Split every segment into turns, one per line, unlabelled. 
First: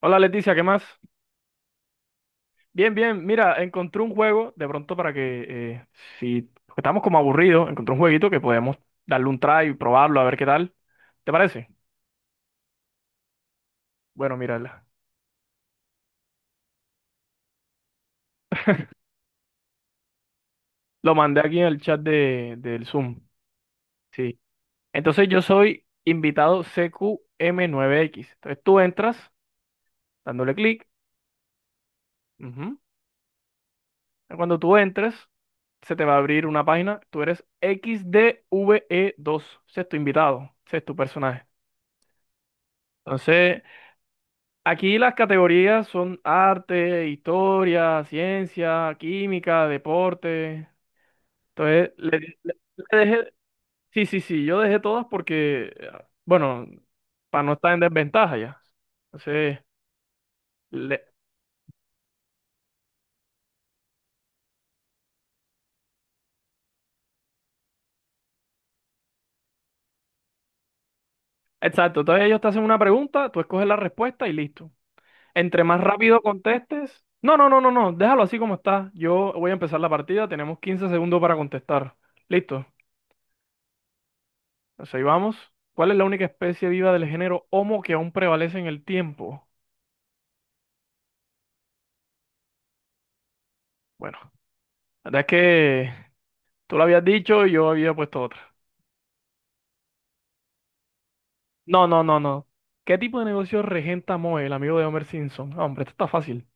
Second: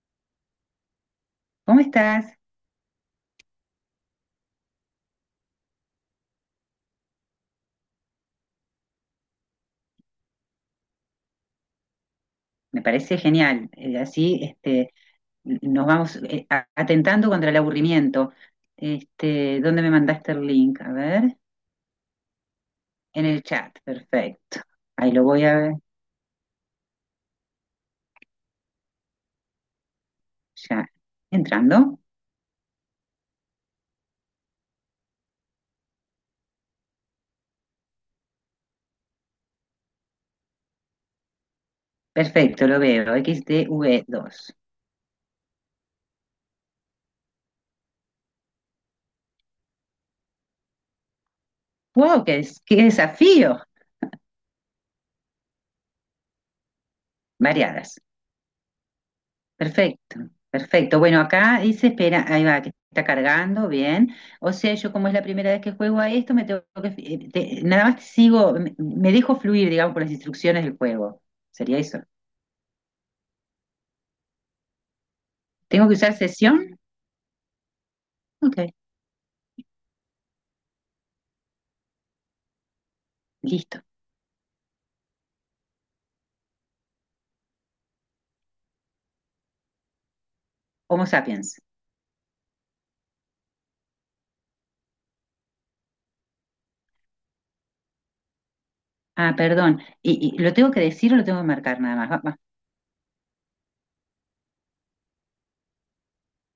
Hola, Leticia, ¿qué más?
¿Cómo estás?
Bien, bien, mira, encontré un juego de pronto para que, si porque estamos como aburridos, encontré un jueguito que podemos darle un try y probarlo a ver qué tal. ¿Te parece?
Me parece genial.
Bueno, mira,
Nos vamos atentando contra el aburrimiento. ¿Dónde me mandaste el link? A
lo
ver,
mandé aquí en el chat del Zoom.
en el chat.
Sí.
Perfecto. Ahí lo
Entonces yo
voy a ver.
soy invitado CQM9X. Entonces tú entras dándole
Ya.
clic.
Entrando.
Ujú. Cuando tú entres, se te va a abrir una página. Tú eres XDVE2, sexto invitado, sexto personaje.
Perfecto, lo veo. X
Entonces.
XTV2.
Aquí las categorías son arte, historia, ciencia, química, deporte. Entonces, le,
¡Wow!
le-
¡Qué
le dejé,
desafío!
sí, sí, sí, yo dejé todas porque, bueno, para no estar en
Variadas.
desventaja ya. Entonces,
Perfecto, perfecto.
le-
Bueno, acá dice, espera, ahí va, que está cargando, bien. O sea, yo como es la primera vez que juego a esto, me tengo que, nada más sigo, me dejo fluir, digamos, por las instrucciones del juego. Sería
exacto,
eso.
entonces ellos te hacen una pregunta, tú escoges la respuesta y listo. Entre más
¿Tengo que usar
rápido
sesión?
contestes, no, no, no, no, no, déjalo así como
Ok,
está. Yo voy a empezar la partida, tenemos 15 segundos para contestar. Listo.
listo.
Entonces ahí vamos. ¿Cuál es la única especie viva del género Homo que aún prevalece en el tiempo?
Homo sapiens.
Bueno, la verdad es que tú lo habías dicho y yo había puesto otra.
Ah, perdón. ¿Y lo tengo que decir o lo tengo que marcar
No,
nada
no,
más?
no,
Va.
no. ¿Qué tipo de negocio regenta Moe, el amigo de Homer Simpson? No, hombre, esto está fácil.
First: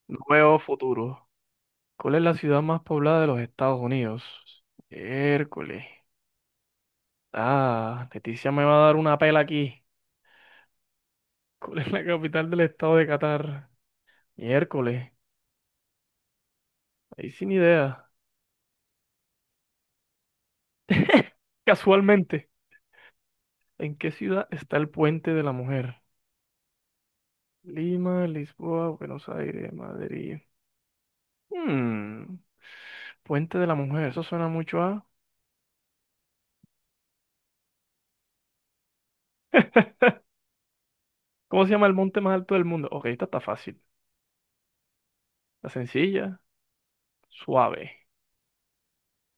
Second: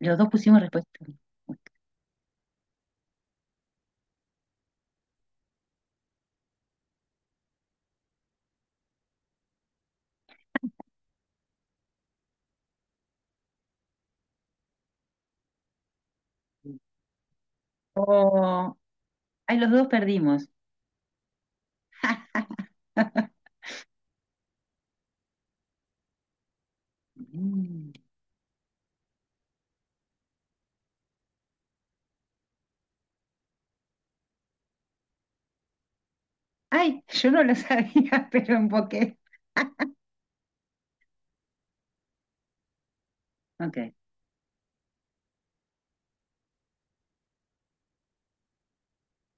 Los dos
Nuevo
pusimos respuesta.
futuro.
Ok.
¿Cuál es la ciudad más poblada de los Estados Unidos? Hércules. Ah, Leticia me va a dar una pela aquí. ¿Cuál es la capital del estado de Qatar? Miércoles. Ahí sin idea.
Oh, ay, los dos perdimos.
Casualmente. ¿En qué ciudad está el Puente de la Mujer?
Mm.
Lima, Lisboa, Buenos Aires, Madrid. Hmm, Puente de la Mujer, eso suena mucho a.
Ay, yo no lo sabía, pero emboqué.
¿Cómo se llama el monte más alto del mundo? Ok, esta está fácil.
Ok.
La sencilla, suave.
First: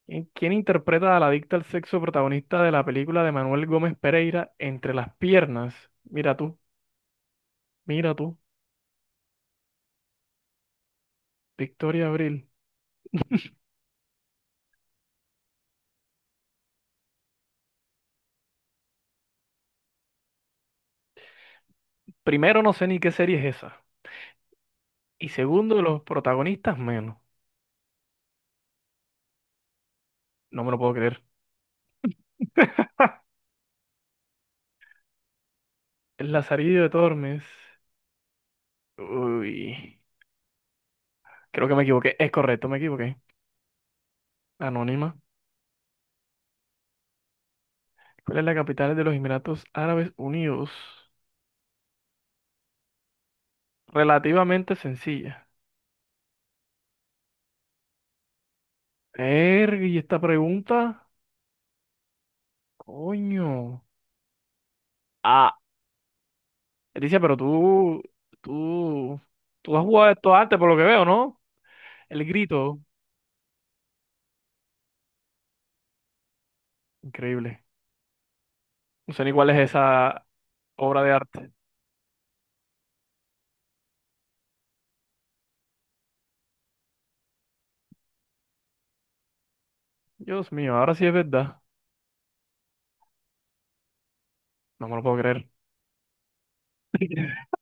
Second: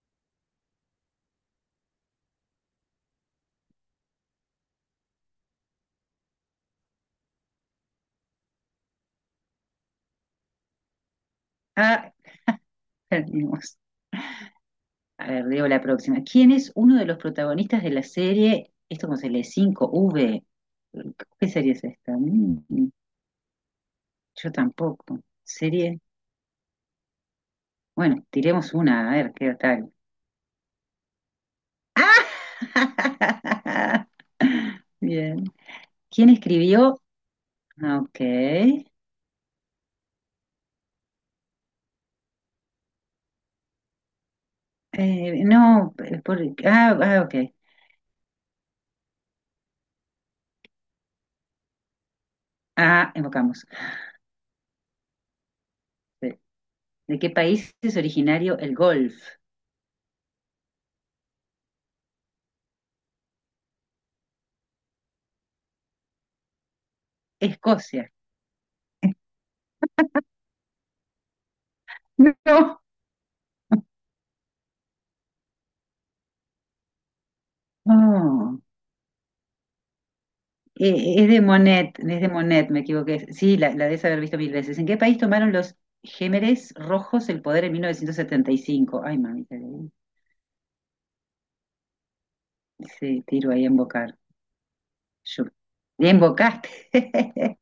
¿Quién interpreta a la adicta al sexo protagonista de la película de Manuel Gómez Pereira, Entre las piernas. Mira tú, mira tú, Victoria
Ah,
Abril.
perdimos. A ver, leo la próxima. ¿Quién es uno de los protagonistas de la serie? Esto como se lee cinco v. ¿Qué serie es esta?
Primero, no sé
Mm,
ni qué serie es esa.
yo tampoco.
Y segundo,
¿Serie?
los protagonistas menos.
Bueno, tiremos una, a ver qué tal.
No me lo puedo creer.
¡Ah! Bien. ¿Quién
El Lazarillo de
escribió?
Tormes.
Ah, ok.
Uy, creo que me equivoqué. Es correcto, me equivoqué. Anónima.
No, por- ah, ah, ok.
¿Cuál es la capital de los Emiratos Árabes Unidos?
Ah, evocamos.
Relativamente sencilla.
¿De de qué país es originario el golf?
Erg, y esta pregunta, coño. Ah, Leticia, pero
Escocia.
tú, tú has jugado esto antes, por lo que veo, ¿no? El grito.
No.
Increíble.
Oh.
No sé ni cuál es esa obra de arte.
Es de Monet, me equivoqué. Sí, la debes haber visto mil veces. ¿En qué país tomaron los Gémeres Rojos el poder en 1975? Ay, mami, eh.
Dios mío, ahora sí es verdad.
Sí, tiro ahí a embocar.
No me lo puedo
Yo.
creer.
Ya embocaste.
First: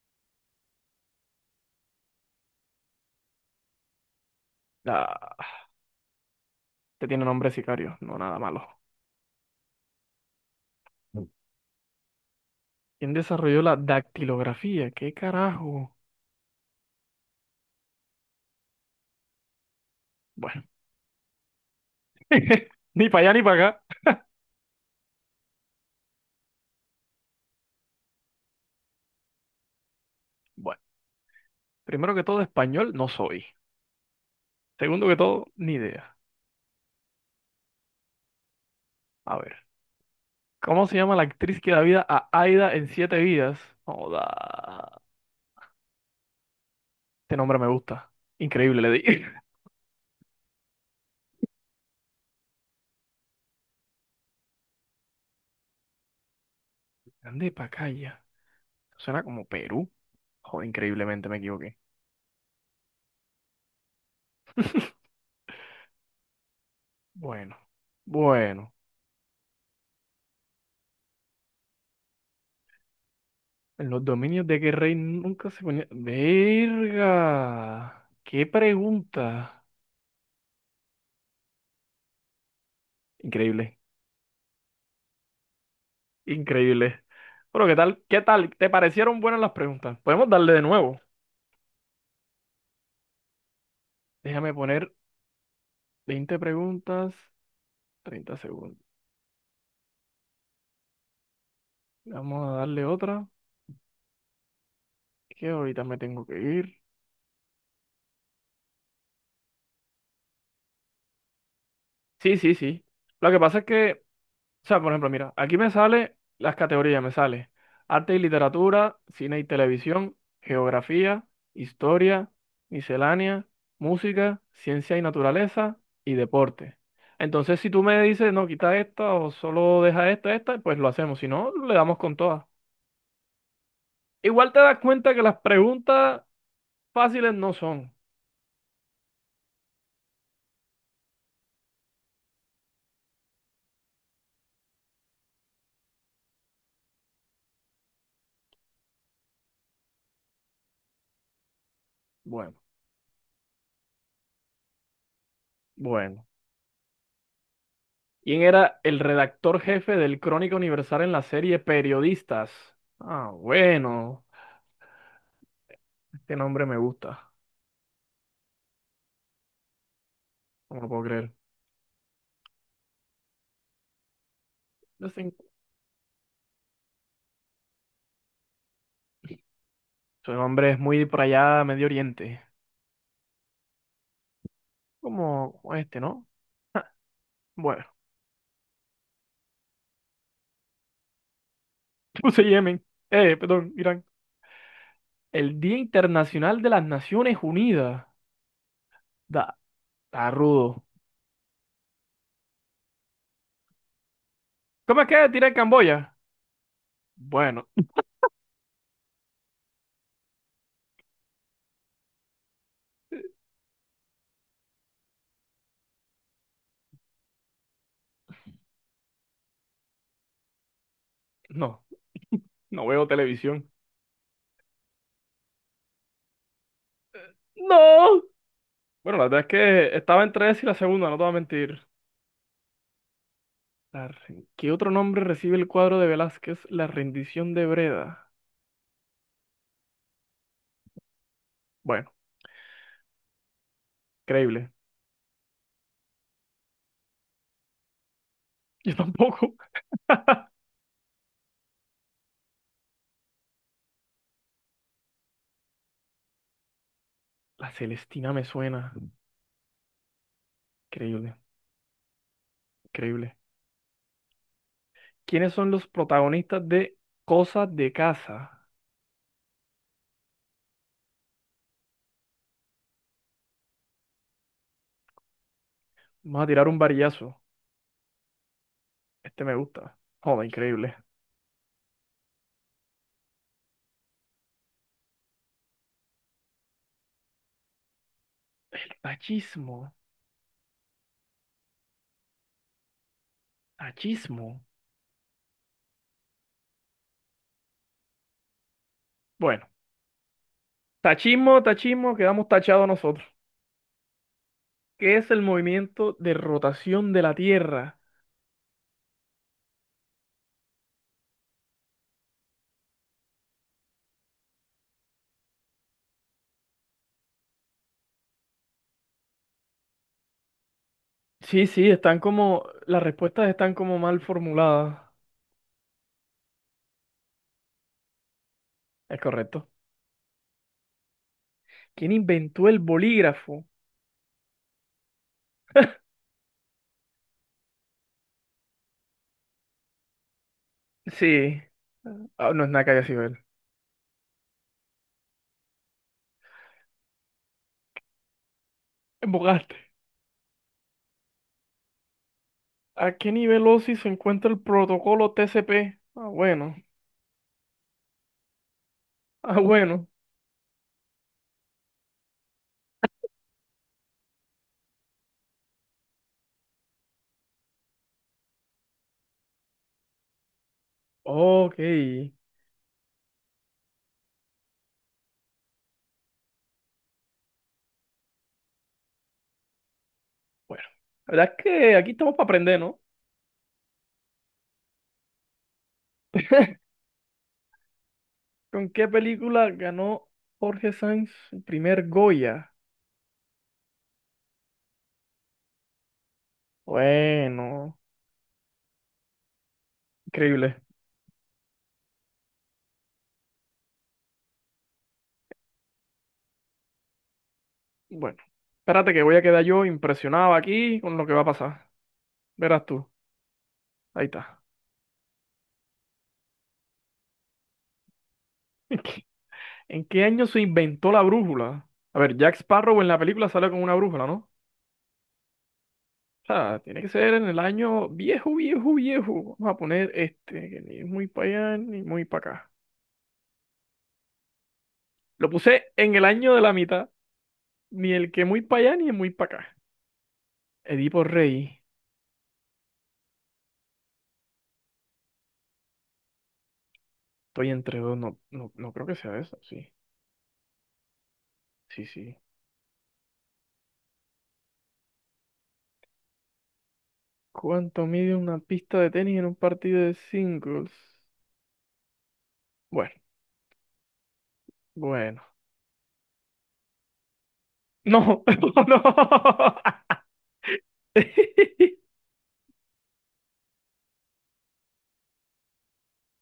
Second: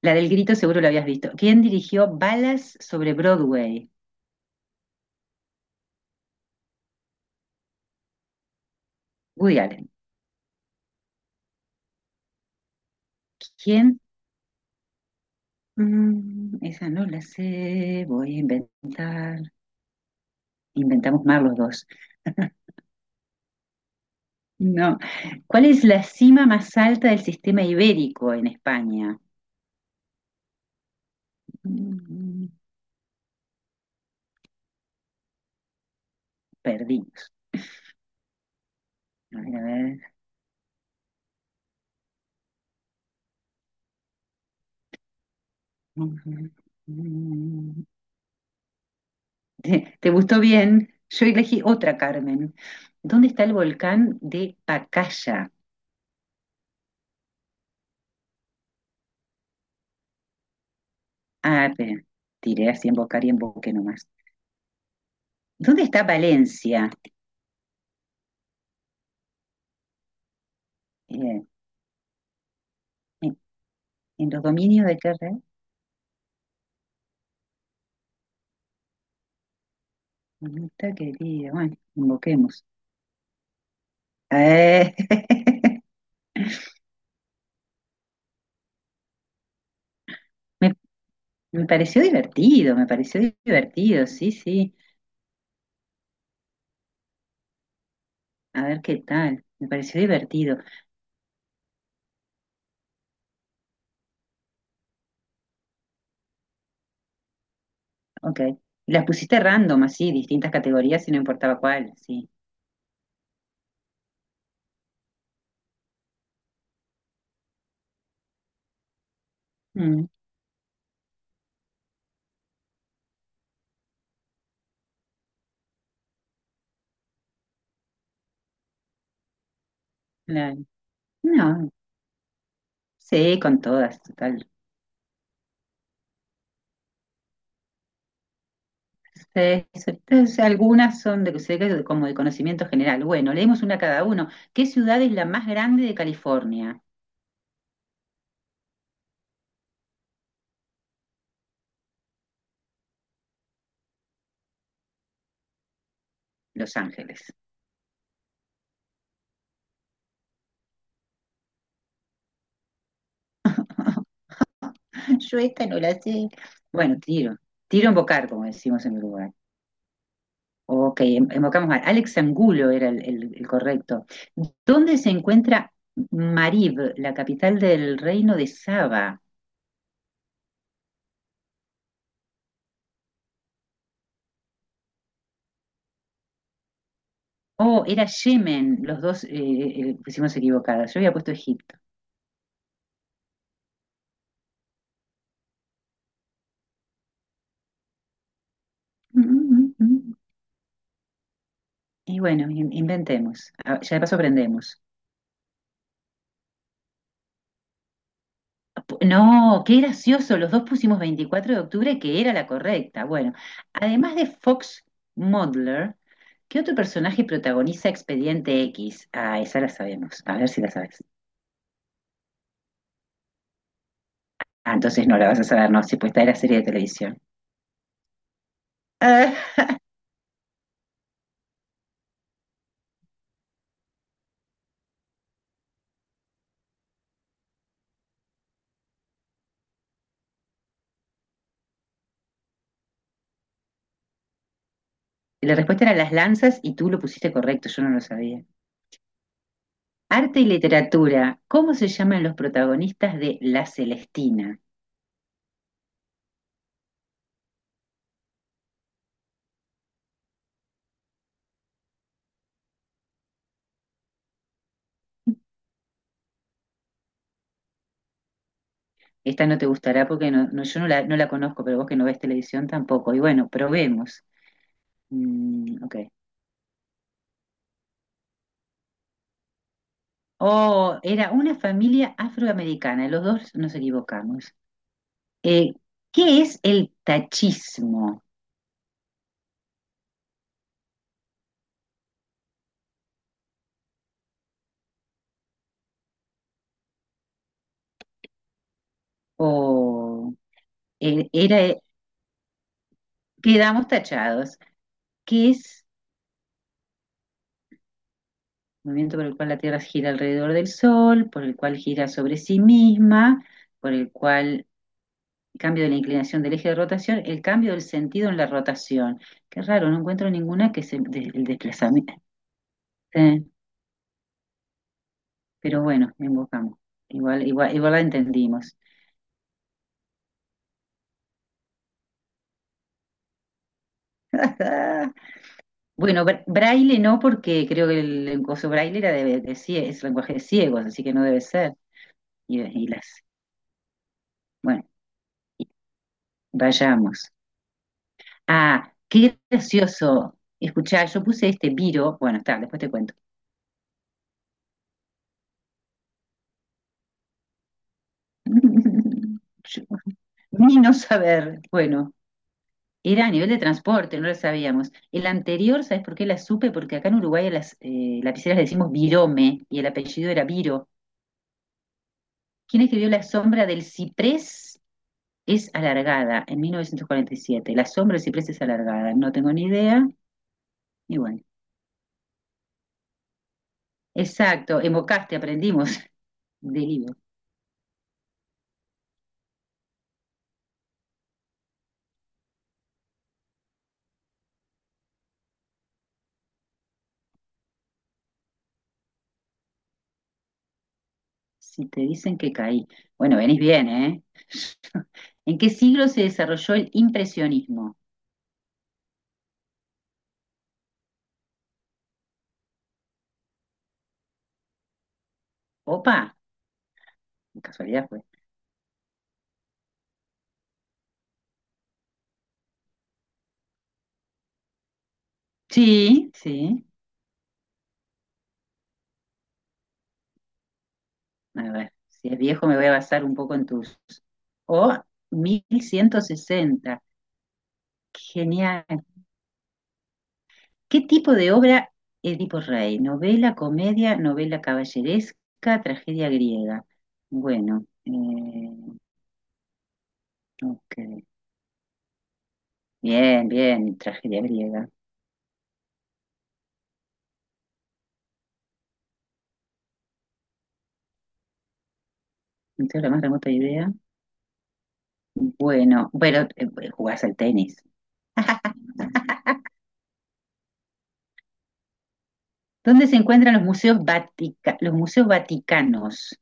La del grito seguro la habías visto. ¿Quién dirigió Balas sobre Broadway?
La- Te tiene nombre de sicario, no nada malo.
Woody Allen.
¿Quién desarrolló la
¿Quién?
dactilografía? ¿Qué carajo?
Mm, esa no la sé, voy a inventar.
Bueno,
Inventamos más los dos.
ni para allá ni para acá.
No. ¿Cuál es la cima más alta del sistema ibérico en España?
Bueno, primero que todo,
Mm,
español no soy. Segundo que todo, ni idea.
perdidos.
A
A ver, a
ver,
ver.
¿cómo se llama la actriz que da vida a Aida en Siete Vidas? Joda. Este nombre me gusta. Increíble, le di.
¿Te, te gustó bien? Yo elegí otra, Carmen. ¿Dónde está el volcán de Pacaya?
Grande Pacaya. Suena como Perú. Joder, increíblemente me
Ah,
equivoqué.
pe- tiré así en Bocar y en Boque nomás. ¿Dónde está Valencia?
Bueno, bueno.
Eh, en,
En los
en los
dominios de qué
dominios
rey
de qué red?
nunca se ponía. ¡Verga! ¡Qué pregunta!
¿Dónde está, querida? Bueno, invoquemos.
Increíble.
Eh,
Increíble. Bueno, ¿qué tal? ¿Qué tal? ¿Te parecieron buenas las preguntas? Podemos darle de
me,
nuevo.
me pareció divertido, sí,
Déjame
sí.
poner 20 preguntas, 30
A ver
segundos.
qué tal. Me pareció divertido.
Vamos a darle otra, que ahorita me tengo que ir.
Ok. Las pusiste random, así, distintas categorías y no importaba cuál, sí.
Sí, sí, sí. Lo que pasa es que, o sea, por ejemplo, mira, aquí me sale las categorías, me sale arte y literatura, cine y
Mm,
televisión, geografía, historia, miscelánea, música, ciencia y naturaleza y deporte. Entonces, si tú me dices, no, quita esta o solo deja esta, esta,
claro.
pues lo hacemos, si no,
No,
le damos con todas.
sí, con todas, total.
Igual te das cuenta que las preguntas fáciles no son.
Sí, sí, entonces, algunas son de, sé que como de conocimiento general. Bueno, leemos una cada uno. ¿Qué ciudad es la más grande de California?
Bueno, bueno.
Los Ángeles.
¿Quién era el redactor jefe del Crónica Universal en la serie Periodistas? Ah, bueno.
Yo esta no la sé.
Este nombre me
Bueno,
gusta,
tiro. Tiro a embocar, como decimos en Uruguay.
no lo
Ok,
puedo creer.
embocamos mal. Alex Angulo era el correcto. ¿Dónde
Yo
se
sé-
encuentra Marib, la capital del reino de Saba?
Su nombre es muy por allá, Medio Oriente. Como este, ¿no? Bueno,
Oh, era Yemen, los dos pusimos equivocadas. Yo había puesto Egipto.
puse Yemen. Perdón, Irán. El Día Internacional de las Naciones Unidas.
Mm,
Da,
mm, mm.
está rudo.
Y bueno, inventemos. Ah, ya de paso aprendemos.
¿Cómo es que tiré Camboya? Bueno,
No, qué gracioso, los dos pusimos 24 de octubre, que era la correcta. Bueno, además de Fox Mulder, ¿qué otro personaje protagoniza Expediente X? Ah, esa la sabemos. A ver si la sabes.
no, no veo televisión.
Ah, entonces no la vas a saber, no, si pues esta era serie de televisión.
¡No! Bueno, la verdad es
Ah,
que estaba entre esa y la segunda, no te voy a mentir. ¿Qué otro nombre recibe el cuadro de Velázquez? La rendición de Breda. Bueno, creíble.
la respuesta era Las Lanzas y tú lo pusiste correcto, yo no lo sabía.
Yo tampoco.
Arte y literatura. ¿Cómo se llaman los protagonistas de La Celestina?
La Celestina me suena. Increíble, increíble. ¿Quiénes son los protagonistas de Cosas de Casa?
Esta no te gustará porque yo no la, no la conozco, pero vos que no ves televisión tampoco. Y bueno, probemos. Mm, ok.
Vamos a tirar un varillazo. Este me gusta. Joder, increíble.
Oh, era una familia afroamericana. Los dos nos equivocamos. Eh, ¿Qué es el tachismo?
Tachismo, tachismo. Bueno,
O era,
tachismo, tachismo, quedamos tachados nosotros.
quedamos tachados.
¿Qué es el
¿Qué es
movimiento de rotación de la Tierra?
el movimiento por el cual la Tierra gira alrededor del Sol, por el cual gira sobre sí misma? Por el cual cambio de la inclinación del eje de rotación, el cambio del sentido en la rotación. Qué raro, no encuentro ninguna que es el, el
Sí, sí,
desplazamiento.
están como, las
Eh,
respuestas están como mal formuladas.
pero bueno, invocamos. Igual, igual, igual la entendimos.
Es correcto. ¿Quién inventó el bolígrafo?
Bueno, braille no, porque creo que el braille era de, es lenguaje de ciegos, así que no debe
Sí.
ser.
Ah,
Y,
no es nada
y
que haya
las,
sido él.
bueno, y vayamos. Ah, qué
Embocaste.
gracioso. Escuchá, yo puse este viro. Bueno, está, después te
¿A
cuento.
qué nivel OSI se encuentra el protocolo TCP? Ah, bueno. Ah,
Yo-
bueno.
ni no saber. Bueno. Era a nivel de transporte, no lo sabíamos. El anterior, ¿sabes por qué la supe? Porque acá en Uruguay a las lapiceras le decimos Virome y el apellido era Viro.
Ok.
¿Quién escribió La sombra del ciprés es alargada en 1947? La sombra del ciprés es alargada, no tengo ni idea.
Bueno,
Y
la
bueno,
verdad es que aquí estamos para aprender, ¿no?
exacto, evocaste, aprendimos del libro.
¿Con qué película ganó Jorge Sanz el primer Goya? Bueno, increíble.
Si te dicen que caí. Bueno, venís bien, ¿eh? ¿En qué siglo se desarrolló el impresionismo?
Bueno, espérate que voy a quedar yo impresionado aquí con lo que va a pasar. Verás tú. Ahí está.
Opa, qué casualidad fue.
¿En qué año se inventó la brújula? A ver, Jack Sparrow en la película sale con una brújula, ¿no?
Sí,
O sea,
sí.
tiene que ser en el año viejo, viejo, viejo. Vamos a poner este, que ni es muy para
A
allá
ver,
ni muy
si es
para
viejo
acá.
me voy a basar un poco en tus. O
Lo
mil
puse en
ciento
el año de la
sesenta
mitad, ni el que muy
Genial.
para allá ni el muy para acá.
¿Qué
Edipo
tipo de
Rey,
obra Edipo Rey? ¿Novela, comedia, novela caballeresca, tragedia griega?
estoy
Bueno,
entre dos, no, no, no creo que sea eso, sí,
ok.
sí, sí.
Bien, bien, tragedia griega.
¿Cuánto mide una pista de tenis en un partido de singles?
No tengo la
Bueno,
más remota idea.
bueno.
Bueno, bueno, jugás al tenis.
No, no.
¿Dónde se encuentran los los museos vaticanos?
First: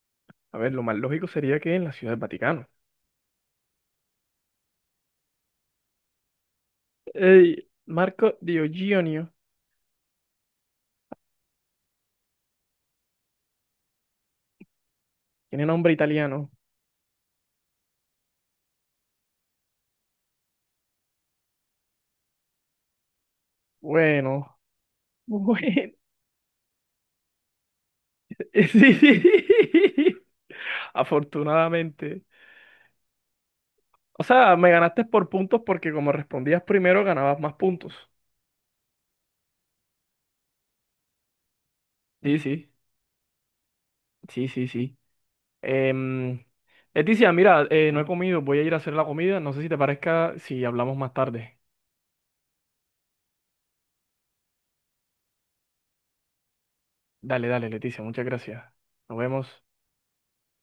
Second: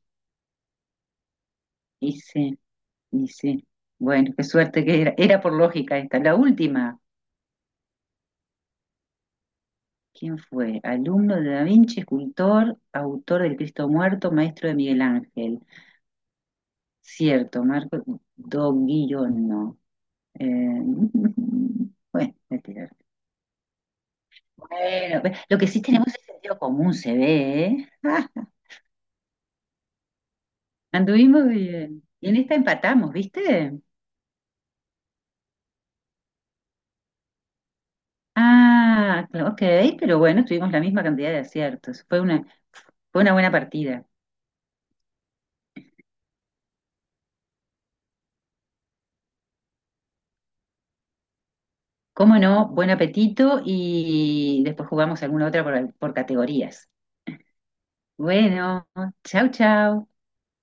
A ver, lo más lógico sería que en la Ciudad del
Dice,
Vaticano.
y sí, bueno, qué suerte que era. Era por lógica esta. La última,
Ey, Marco Diogenio,
¿quién fue? Alumno de Da Vinci, escultor, autor del Cristo Muerto, maestro de Miguel Ángel.
tiene nombre italiano.
Cierto, Marco Doguillono. Eh, bueno, voy a tirar.
Bueno,
Bueno, lo que sí
bueno.
tenemos es sentido común, se ve, ¿eh?
Sí. Sí.
Anduvimos bien.
Afortunadamente.
Y en esta empatamos, ¿viste?
O sea, me ganaste por puntos porque como respondías primero, ganabas más puntos.
Ah, ok, pero bueno, tuvimos la misma cantidad de aciertos.
Sí, sí,
Fue una buena partida.
sí, sí, sí. Em, Leticia, mira, no he comido, voy a ir a hacer la comida. No sé si te parezca si hablamos más tarde.
Cómo no, buen apetito y después jugamos alguna otra por categorías.
Dale, dale, Leticia, muchas gracias.
Bueno,
Nos
chau,
vemos.
chau.